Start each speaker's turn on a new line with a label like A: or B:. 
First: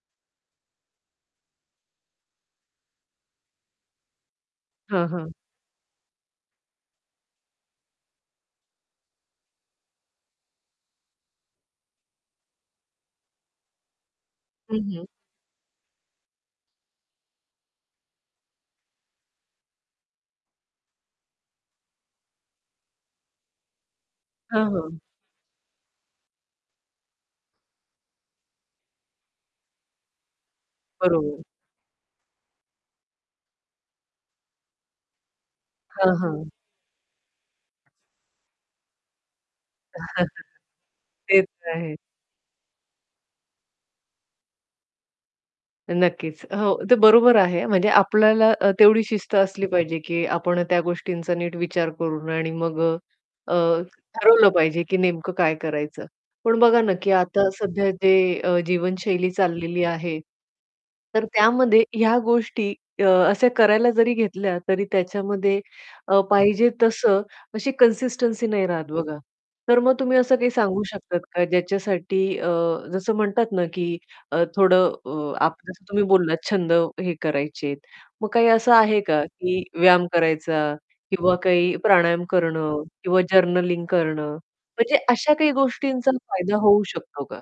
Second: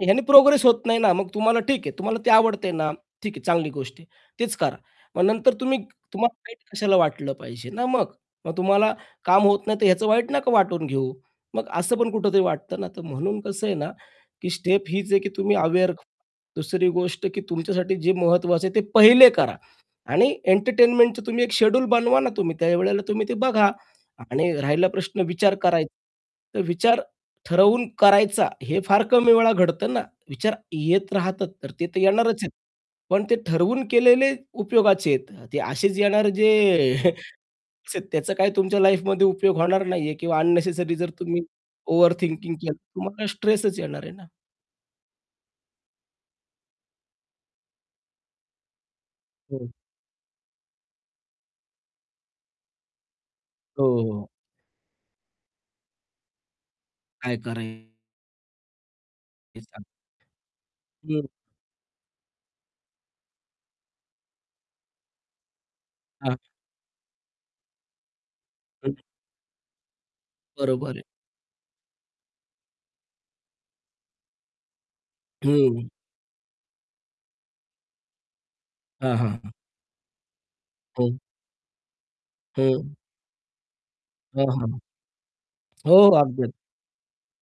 A: ह्याने प्रोग्रेस होत नाही ना, मग तुम्हाला ठीक आहे. तुम्हाला ते आवडतंय ना? ठीक आहे चांगली गोष्ट आहे. तेच करा.
B: हां,
A: मग
B: हां.
A: नंतर तुम्ही तुम्हाला वाईट कशाला वाटलं पाहिजे ना मग. मग तुम्हाला काम होत नाहीतर ह्याचं वाईट नाका वाटून घेऊ. मग असं पण कुठेतरी वाटतं ना. तर म्हणून कसं आहे ना, की
B: हं,
A: स्टेप
B: हं.
A: हीच आहे की तुम्ही अवेअर दुसरी गोष्ट की तुमच्यासाठी जे महत्त्वाचं आहे, ते पहिले करा. आणि एंटरटेनमेंटच तुम्ही एक शेड्यूल बनवा ना, तुम्ही त्यावेळेला तुम्ही ते बघा. आणि
B: हां,
A: राहिला
B: हां.
A: प्रश्न विचार कराय तर विचार ठरवून करायचा हे फार कमी वेळा घडतं ना. विचार येत
B: बरोबर.
A: राहतात तर ते तर येणारच आहेत. पण ते ठरवून केलेले उपयोगाचे आहेत. ते असेच
B: हां,
A: येणार
B: हां.
A: जे [unintelligible] त्याचा काय तुमच्या लाईफमध्ये उपयोग होणार नाहीये किंवा अननेसेसरी जर तुम्ही
B: तेच आहे.
A: ओव्हर थिंकिंग केलं, तर तुम्हाला स्ट्रेसच येणार आहे ना.
B: नक्कीच, हो ते बरोबर आहे म्हणजे आपल्याला अ, तेवढी शिस्त असली
A: हं.
B: पाहिजे, की आपण त्या गोष्टींचा नीट विचार करून आणि मग अ,
A: हो, हो.
B: ठरवलं पाहिजे, की नेमकं काय करायचं? पण बघा ना की
A: काय
B: आता
A: करायचं
B: सध्या जे अ, जीवनशैली चाललेली
A: [unintelligible]
B: आहे. तर
A: हं.
B: त्यामध्ये ह्या गोष्टी अ, अशा करायला जरी घेतल्या तरी त्याच्यामध्ये अ,
A: हां.
B: पाहिजे तसं अशी कन्सिस्टन्सी नाही राहत
A: हं.
B: बघा. तर मग तुम्ही असं काही सांगू
A: बरोबर आहे.
B: शकतात का? ज्याच्यासाठी अ, जसं म्हणतात ना की आह थोडं अ,
A: हं.
B: [unintelligible] तुम्ही बोललात छंद हे करायचे आहेत, मग काही असं आहे
A: हां,
B: का,
A: हां, हां.
B: की व्यायाम करायचा
A: हो.
B: किंवा काही प्राणायाम करणं
A: हं.
B: किंवा जर्नलिंग करणं.
A: हां, हां.
B: म्हणजे अशा काही
A: हो,
B: गोष्टींचा
A: अगदी.
B: फायदा होऊ शकतो का?